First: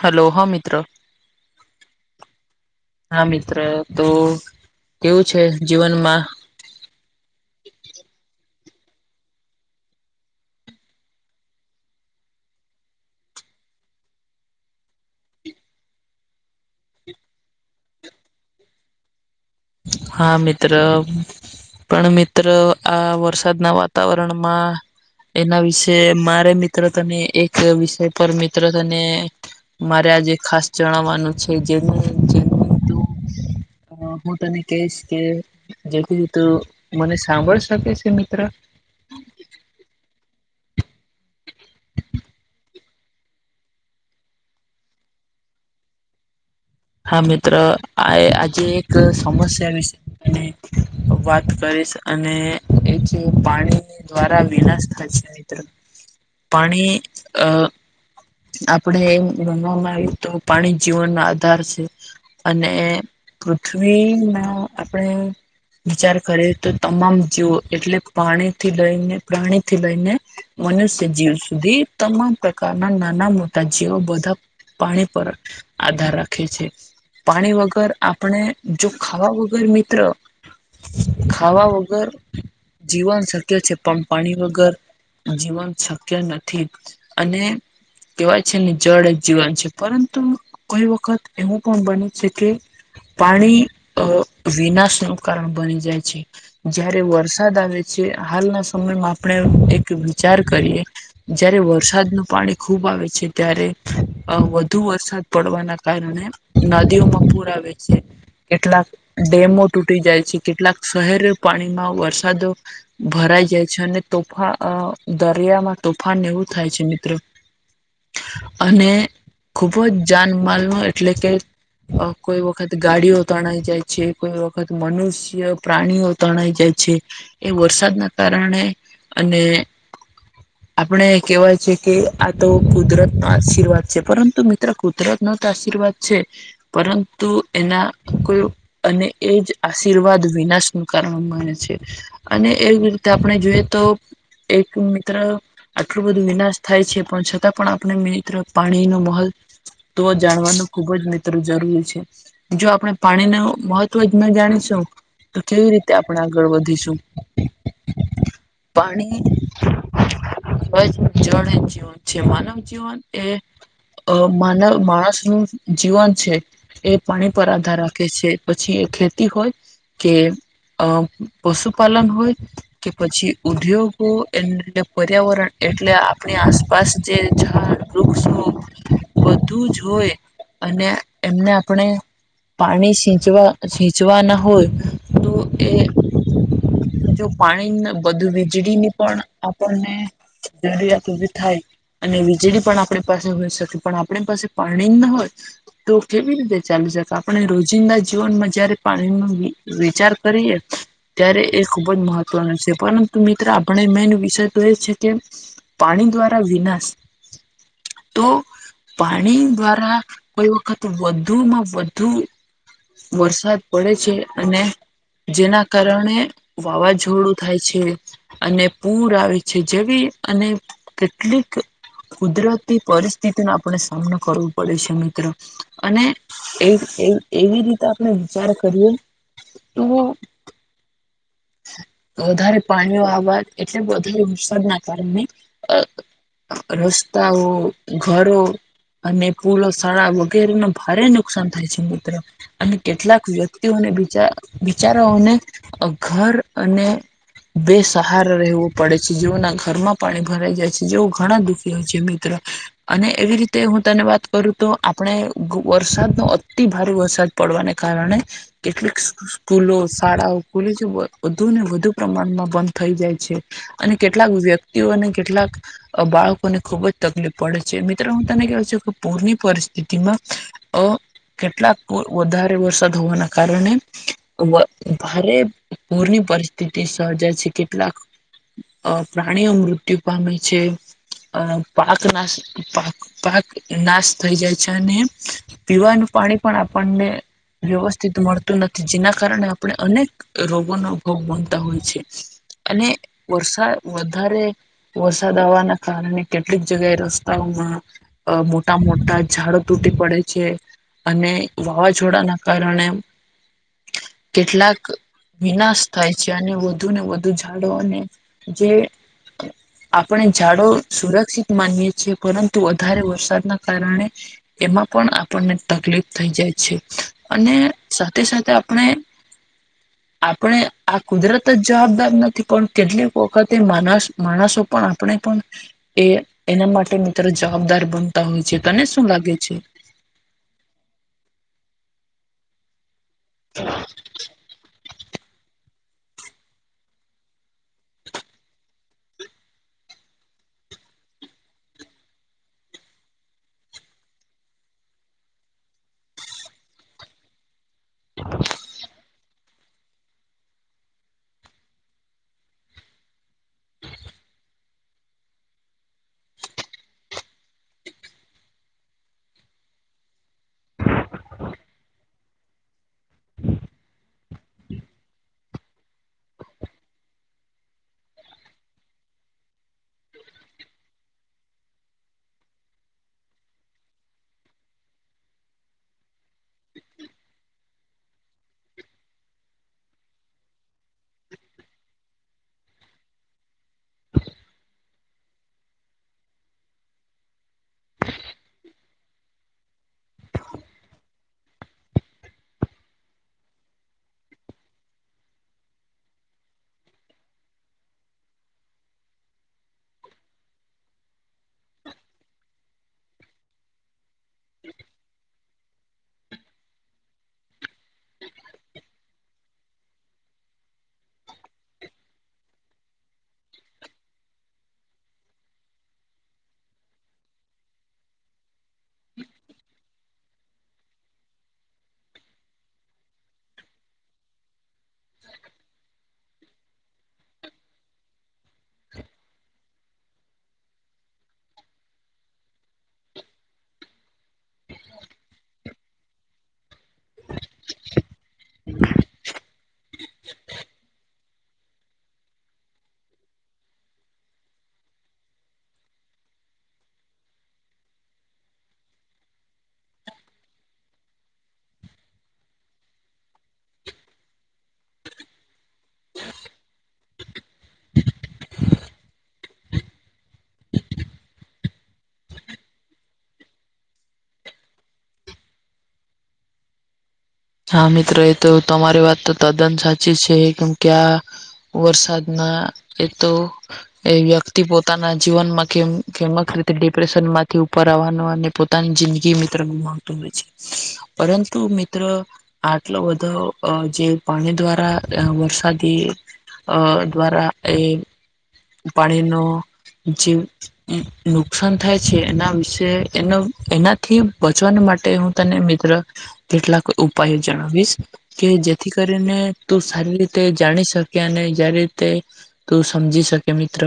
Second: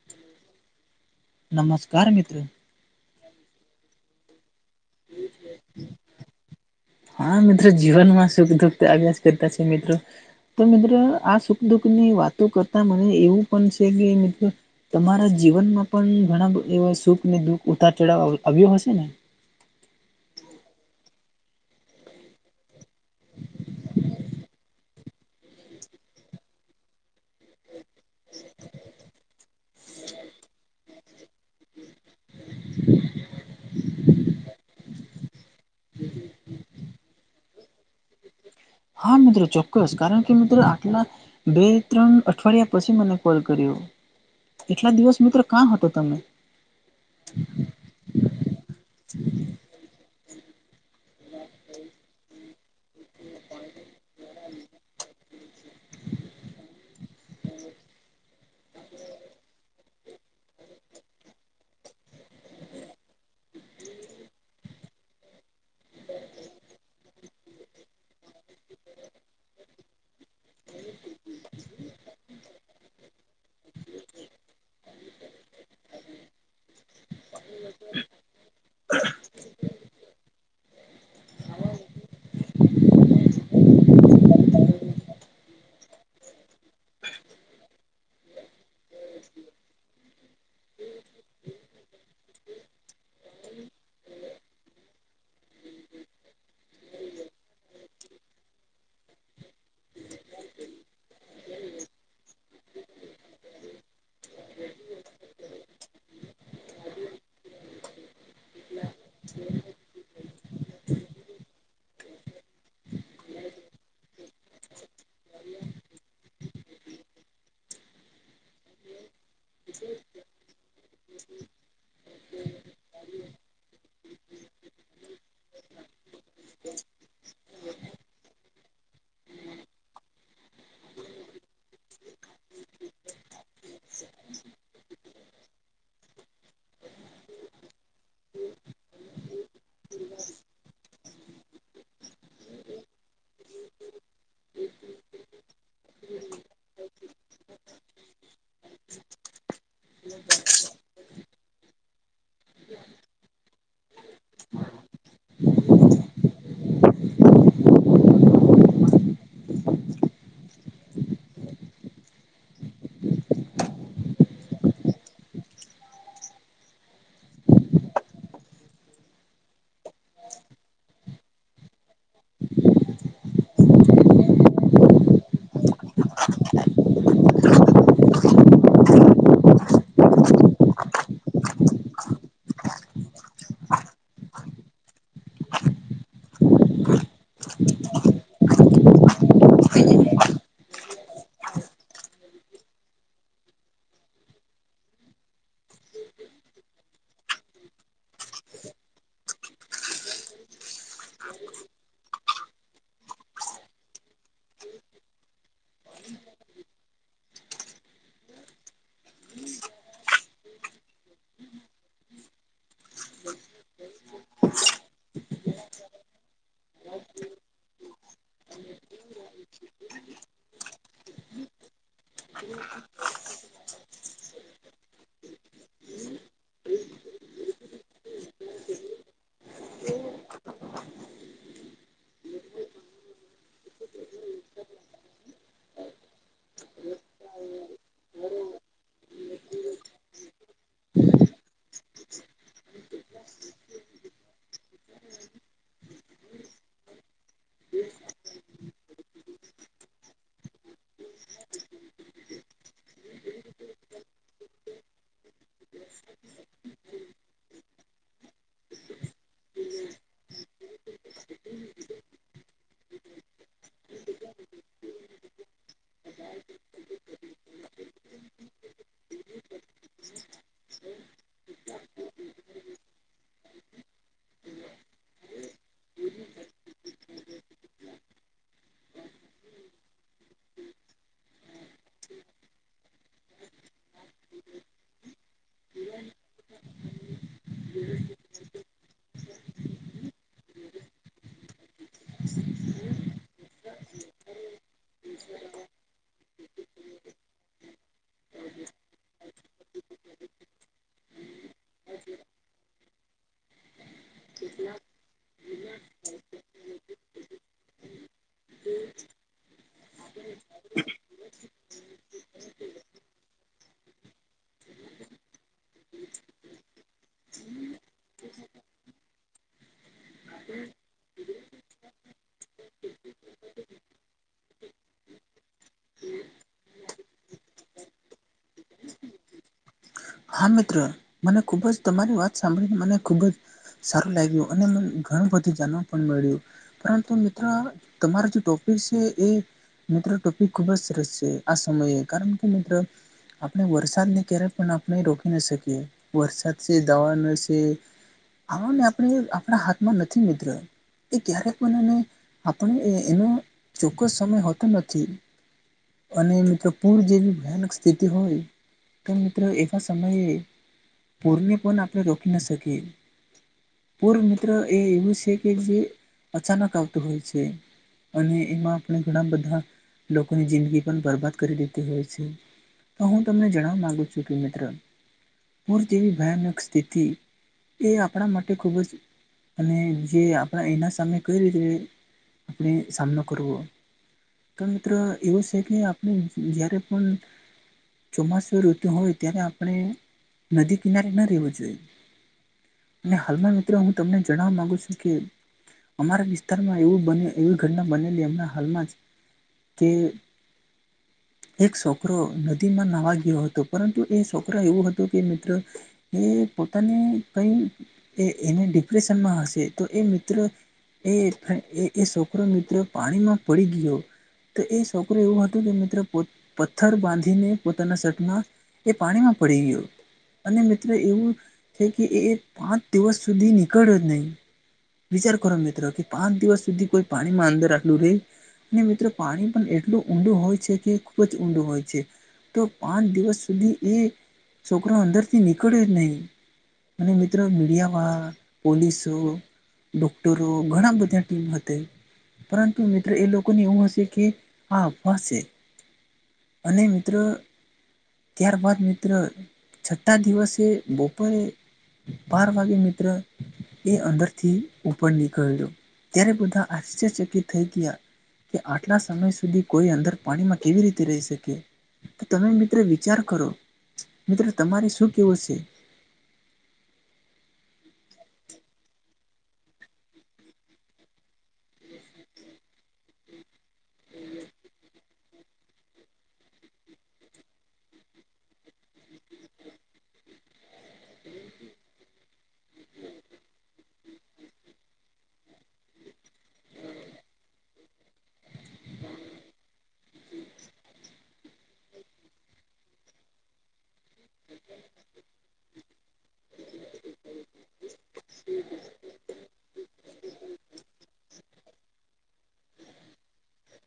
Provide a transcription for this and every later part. Hello, હા મિત્ર નમસ્કાર મિત્રો હા મિત્ર તો.. કેવું છે જીવનમાં?. હા, મિત્રો જીવનમાં સુખ દુઃખ તો આવ્યા જ કરતા છે મિત્રો. તો મિત્રો આ સુખ દુઃખ ની વાતો કરતા મને એવું પણ છે કે મિત્રો.. તમારા જીવનમાં પણ ઘણાધા એવા સુખ ને દુઃખ ઉતાર ચઢાવ આવ્યો હશે ને. ! હા મિત્ર. પણ મિત્ર આ વરસાદના વાતાવરણમાં.. એના વિશે મારે મિત્ર તને ની એક વિષય પર મિત્ર તને. મારે આજે ખાસ જણાવવાનું છે જેનું.. તું અ હું તને કહીશ કે. જેથી તો. મને સાંભળ શકે છે મિત્ર. હા મિત્રો ચોક્કસ કારણ કે મિત્રો આટલા.. બે, ત્રણ અઠવાડિયા પછી મને કોલ કર્યો. એટલા દિવસ મિત્રો ક્યાં હતો તમે. હા, મિત્ર આ આજે એક સમસ્યા વિશે અને.. વાત કરીશ અને એક.. કે પાણી દ્વારા વિનાશ થાય છે મિત્ર. પાણી અ.. આપણે એમ ગણવામાં આવીયું તો પાણી જીવનનો આધાર છે અને.. પૃથ્વીમાં આપણે વિચાર કરીએ તો તમામ.. જીવ એટલે પાણીથી લઈને, પ્રાણી થી લઈને, મનુષ્ય જીવ સુધી. તમામંતકા નંદ. નાના-મોટા જીવ બધા પાણી પર આધાર રાખે છે. પાણી વગર આપણે જો ખાવા વગર મિત્ર જીવન શક્ય છે. પણ પાણી વગર જીવન શક્ય નથી અને કહેવાય છે ને, જળ જ જીવન છે, પરંતુ કોઈ વખત એવું પણ બને છે કે. પાણી અ વિનાશ નું કારણ બની જાય છે. જયારે વરસાદ આવે છે, હાલના સમયમાં આપણે એક વિચાર કરીએ. જયારે વરસાદ નું પાણી. ખૂબ આવે છે, ત્યારે વધુ વરસાદ પડવાના કારણે નદીઓ માં પૂર આવે છે. કેટલાક ડેમો તૂટી જાય છે, કેટલાક શહેર પાણીમાં વરસાદો ભરાઈ જાય છે, અને તોફાન દરિયામાં તોફાન એવું થાય છે, મિત્રો. અને ખુબ જ જાનમાલ ન એટલે કે કોઈ વખત ગાડીઓ તણાઈ જાય છે, કોઈ વખત મનુષ્ય, પ્રાણીઓ તણાઈ જાય છે, એ વરસાદના કારણે અને આપણે કહેવાય કે આ તો કુદરત નો આશીર્વાદ છે, પરંતુ મિત્ર કુદરત નો તો આશીર્વાદ છે. પરંતુ એના કોઈ અને એજ આશીર્વાદ વિનાશ નું કારણ મળને છે. અને એવી રીતે આપણે જોઈએ તો, એક મિત્ર આટલું બધું વિનાશ થાય છે, પણ છતાં પણ આપણે મિત્ર પાણીનો મોલ તો જાણવાનું ખુબ જ મિત્ર જરૂરી છે. જો આપણે પાણી ન મહત્વ જ ન જાણીશું. તો કેવી રીતે આપણે આગળ વધીશું પાણી. જળ જીવન છે, માનવ જીવન એ અ માનવ માણસ નું જીવન છે. એ પાણી પર આધાર રાખે એ ખેતી હોય. કે અ પશુપાલન હોય. કે પછી ઉદ્યોગો, પર્યાવરણ એટલે આપણી પાચા વૃક્ષો બધું જ હોય. અને એમને આપણે પાણી સચવા સેચવા ના હોય તો એ જો પાણી બધું વીજળી ની પણ આપણને જરૂરિયાત થાય, અને વીજળી પણ આપણી પાસે હોય શકે, પણ આપણી પાસે પાણી ના હોય. તો કેવી રીતે ચાલુ? આપણે રોજિંદા જીવનમાં જયારે પાણીનો વિચાર કરીએ. ત્યારે એ ખૂબ જ મહત્વનું છે, પરંતુ મિત્ર આપણે મેનો વિષય તો એ છે કે પાણી દ્વારા વિનાશ તો પાણી દ્વારા કોઈ વખત વધુમાં વધુ વરસાદ પડે છે, અને જેના કારણે વાવાઝોડું થાય છે. અને પૂર આવે છે, જેવી અને કેટલીક કુદરતી પરિસ્થિતિનો આપણે સામનો કરવો પડે છે મિત્રો, અને એ એવી રીતે આપણે વિચાર કરીએ તો. વધારે પાણીઓ આવા એટલે વધારે [inaudible] કારણે. રસ્તાઓ ઘરો. અને પુલો શાળા વગેરે ન ભારે નુકસાન થાય છે મિત્રો. અને કેટલાક વ્યક્તિઓને [inaudible] બિચારાઓને ઘર અને. બેસહાર રહેવો પડે છે, જેઓના ઘરમાં પાણી ભરાઈ જાય છે, જેવો ઘણા દુખી હોય છે મિત્ર અને એવી રીતે હું તને વાત કરું તો આપણે વરસાદનો અતિ ભારે વરસાદ. પડવાને કારણે કેટલીક સ્કુલો, શાળાઓ [inaudible] વધુ ને વધુ પ્રમાણમાં બંધ થઈ જાય છે. અને કેટલાક વ્યક્તિઓ અને કેટલાક બાળકોને ખુબ જ તકલીફ પડે છે મિત્રો હું તને કેવું છું કે પૂરની પરિસ્થિત [inaudible] સ્થિતિમાં અ કેટલાક વધારે વરસાદ હોવાના કારણે ભારે પૂરની પરિસ્થિતિ સર્જાય છે, કેટલાક અ પ્રાણીઓ મુત્યુ પામે છે. પાક નાશ પાક, પાક નાશ થઈ જાય છે અને પીવાનું પાણી પણ આપણને વ્યવસ્થિત મળતું નથી જેના કારણે આપણે અનેક રોગોનો ભોગ બનતા હોય અને વરસાદ વધારે વરસાદ આવવાના કારણે કેટલીક જગ્યાએ રસ્તાઓમાં મોટા મોટા ઝાડો તૂટી પડે છે‌. અને વાવાઝોડાના કારણે કેટલાક. વિનાશ થાય છે અને વધુ ને વધુ ઝાડો અને જે આપણે ઝાડો સુરક્ષિત માનીએ છીએ પરંતુ વધારે વરસાદના કારણે એમાં પણ આપણને તકલીફ થઈ જાય છે અને સાથે સાથે આપણે આપણે આ જ જવાબદાર નથી પણ કેટલીક વખતે માણસો પણ આપણે પણ એ એના માટે મિત્રો જવાબદાર બનતા હોય છે તને શું લાગે છે. હા મિત્ર મને ખુબ જ તમારી વાત સાંભળીને મને ખુબ જ સારું લાગ્યું. અને ઘણું બધું જાણવા પણ મળ્યું. પરંતુ મિત્રો તમારા જે ટોપિક છે એ, મિત્રો ટોપિક ખૂબ જ સરસ છે આ સમયે કારણ કે મિત્ર આપણે વરસાદને ક્યારેય પણ આપણે રોકી ના શકીએ વરસાદ છે, દવાનું છે, ને આપણે આપણા હાથમાં નથી મિત્ર. એ ક્યારેક મનેને આપણે એનો ચોક્કસ સમય હોતો નથી. અને મિત્રો પૂર જેવી ભયાનક સ્થિતિ હોય તો મિત્રો. એવા સમયે પુરને પણ આપણે રોકી ના શકિયે. પૂર મિત્ર એ એવું છે કે જે અચાનક આવતું હોય છે. અને એમાં આપણે ઘણા બધા લોકોની જિંદગી પણ બરબાદ કરી દીધી હોય છે. તો હું તમને જણવા માગુ છું કે, પુર જેવી ભયાનક સ્થિતિ એ આપણા માટે ખૂબ જ અને જે આપણા એના સામે કઈ રીતે આપણે સામનો કરવો. તો મિત્ર એવું છે કે આપણે જયારે પણ ચોમાસું ઋતુ હોય ત્યારે આપણે નદી કિનારે ન રહેેવું જોઈએ.. અને હાલમાં મિત્રો હું તમને જણાવવા માંગુ છું કે અમારા વિસ્તારમાં એવું બ એવી ઘટના બનેલી હમણાં હાલમાં જ કે એક છોકરો નદીમાં નાવા ગયો હતો પરંતુ. એ છોકરા એવું હતો કે મિત્ર એ પોતાને કંઈ એ એને ડિપ્રેશનમાં હશે તો એ મિત્ર એ એ છોકરો મિત્ર પાણીમાં પડી ગયો, તો એ છોકરો એવું હતું કે મિત્ર પથ્થર બાંધીને પોતાના સપના એ પાણીમાં પડી ગયુ અને મિત્ર એવું છે કે એ પાંચ દિવસ સુધી નીકળ્યો જ નહીં, વિચાર કરો મિત્ર કે પાંચ દિવસ સુધી કોઈ પાણીમાં અંદર આટલું રહે. ને મિત્રો પાણી પણ એટલું ઊંડું હોય છે કે ખુબ જ ઊંડું હોય છે. તો પાંચ દિવસ સુધી એ છોકરાઓ અંદરથી નીકળ્યો નહી અને મિત્રો મીડિયામાં પોલીસો ડોક્ટરો ઘણા બધા ટીમ હતી તે પરંતુ મિત્ર એ લોકોને એવું હશે કે આ અફવા છે. અને મિત્ર ત્યારબાદ મિત્ર છઠ્ઠા દિવસે બપોરે બાર વાગે મિત્ર એ અંદર થી ઉપર નીકળ્યો ત્યારે બધા આશ્ચર્ય ચકિત થઈ ગયા કે આટલા સમય સુધી કોઈ અંદર પાણીમાં કેવી રીતે રહી શકે તો તમે મિત્રો વિચાર કરો મિત્રો તમારે શું કેવું છે. હા મિત્ર એ તો તમારી વાત તો તદ્દન સાચી છે કેમ કે આ વરસાદ ના એ તો એ વ્યક્તિ પોતાના જ જીવનમાં કે કેમક રીતે ડિપ્રેશનમાંથી ઉપર આવવાનું અને પોતાની જિંદગી મિત્ર મહત્વનું હોય છે પરંતુ મિત્ર આટલો બધો અ જે પાણી દ્વારા વરસાદી અ દ્વારા એ પાણીનો જીવ એમ નુકસાન થાય છે એના વિશે એનો એના થી બચવા માટે હું તને મિત્ર કેટલાક ઉપાયો જણાવીશ કે જેથી કરીને તું સારી રીતે જાણી શકે અને જ્યારે તે તું સમજી શકે મિત્ર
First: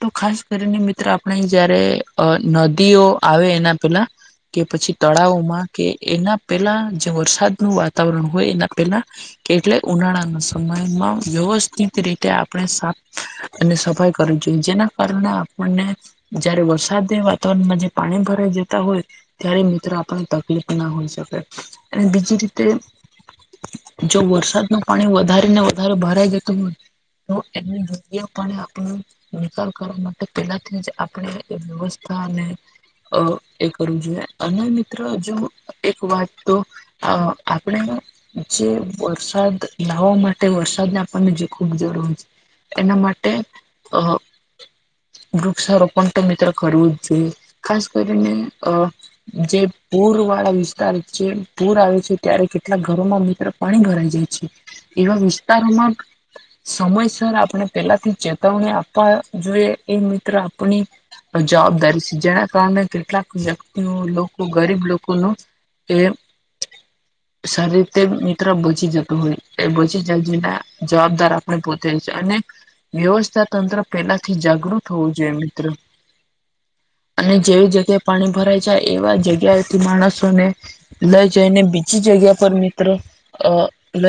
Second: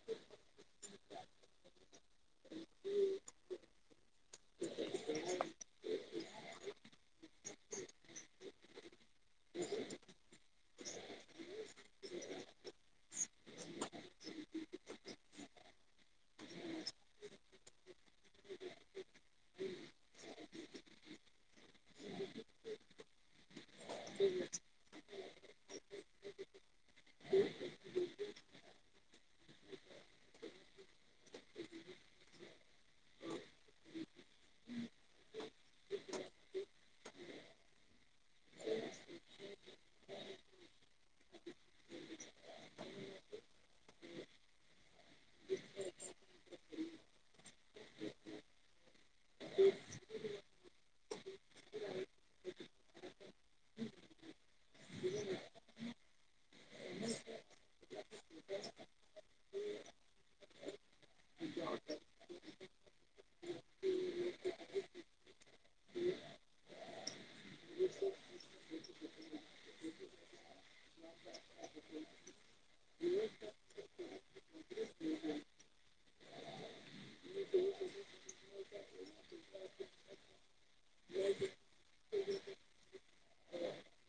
તો ખાસ કરીને મિત્ર આપણે જયારે અ નદીઓ આવે એના પેલા કે પછી તળાવોમાં કે એના પેલા જે વરસાદનું વાતાવરણ હોય એના પેલા કેટલે ઉનાળાના સમયમાં વ્યવસ્થિત રીતે આપણે સા અને સફાઈ કરવી જોઈએ જેના કારણે આપણને જયારે વરસાદની વાતાવરણમાં જે પાણી ભરાઈ જતા હોય ત્યારે મિત્રો આપણને તકલીફ ના હોઈ શકે અને બીજી રીતે જો વરસાદ નો પાણી વધારે ને વધારે ભરાઈ જતું હોય તો એની જગ્યાએ પણ આપણે નિકાલ કરવા માટે પેલાથી જ આપણે એ વ્યવસ્થા અને અ એ કરવું જોઈએ અને મિત્ર જો એક વાત તો અ આપણે એનો જે વરસાદ લાવવા માટે વરસાદ ને આપણને જે ખુબ જરૂર છે એના માટે અ વૃક્ષા રોપણ તો મિત્ર કરવું જ જોઈએ ખાસ કરીને અ જે પૂર વાળા વિસ્તાર જે પૂર આવે છે ત્યારે કેટલાક ઘરોમાં મિત્ર પાણી ભરાઈ જાય છે. એવા વિસ્તારોમાં સમયસર આપણે પેલાથી ચેતવણી આપવા જોઈએ એ મિત્ર આપણી જવાબદારી છે જેના કારણે કેટલાક વ્યક્તિઓ લોકો ગરીબ લોકોનું એ સારું થાય એમ મિત્ર બચી જતો હોય તો એ બચી જાય, જેના જવાબદાર આપણે પોતે છીએ. વ્યવસ્થા તંત્રે પહેલેથી જાગૃત હોવું જોઈએ, મિત્ર. અને જ્યાં પાણી ભરાઈ જાય એવી જગ્યાએથી માણસોને પહેલેથી જ સુરક્ષિત સ્થળે ખસેડવા જોઈએ. લઈ જઈને બીજી જગ્યાએ, મિત્રો.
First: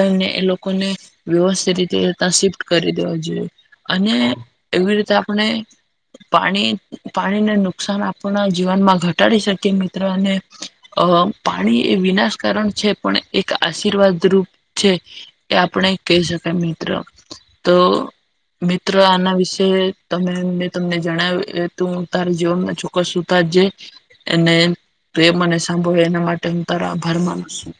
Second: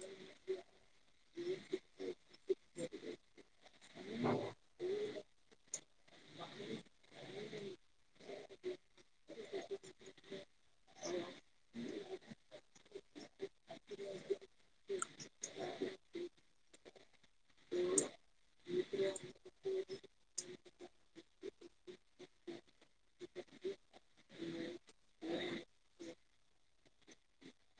અને એ લોકોને વ્યવસ્થિત રીતે ત્યાં લઈ જઈને રાખવા જોઈએ. અને એવી રીતે આપણે પાણી અને એવી રીતે આપણે પાણીથી થતા નુકસાનને આપણા જીવનમાં ઘટાડી શકીએ, મિત્ર. પાણી વિનાશનું કારણ પણ બની શકે છે, પરંતુ એ આપણા જીવન માટે આશીર્વાદરૂપ પણ છે. એ આપણે કહી શકીએ, મિત્ર. મિત્રો, આના વિશે મેં તમને જે જણાવ્યું, એ તમારા જીવનમાં... જે કોઈએ આ સાંભળ્યું, એનો હું તમારો આભાર માનું છું.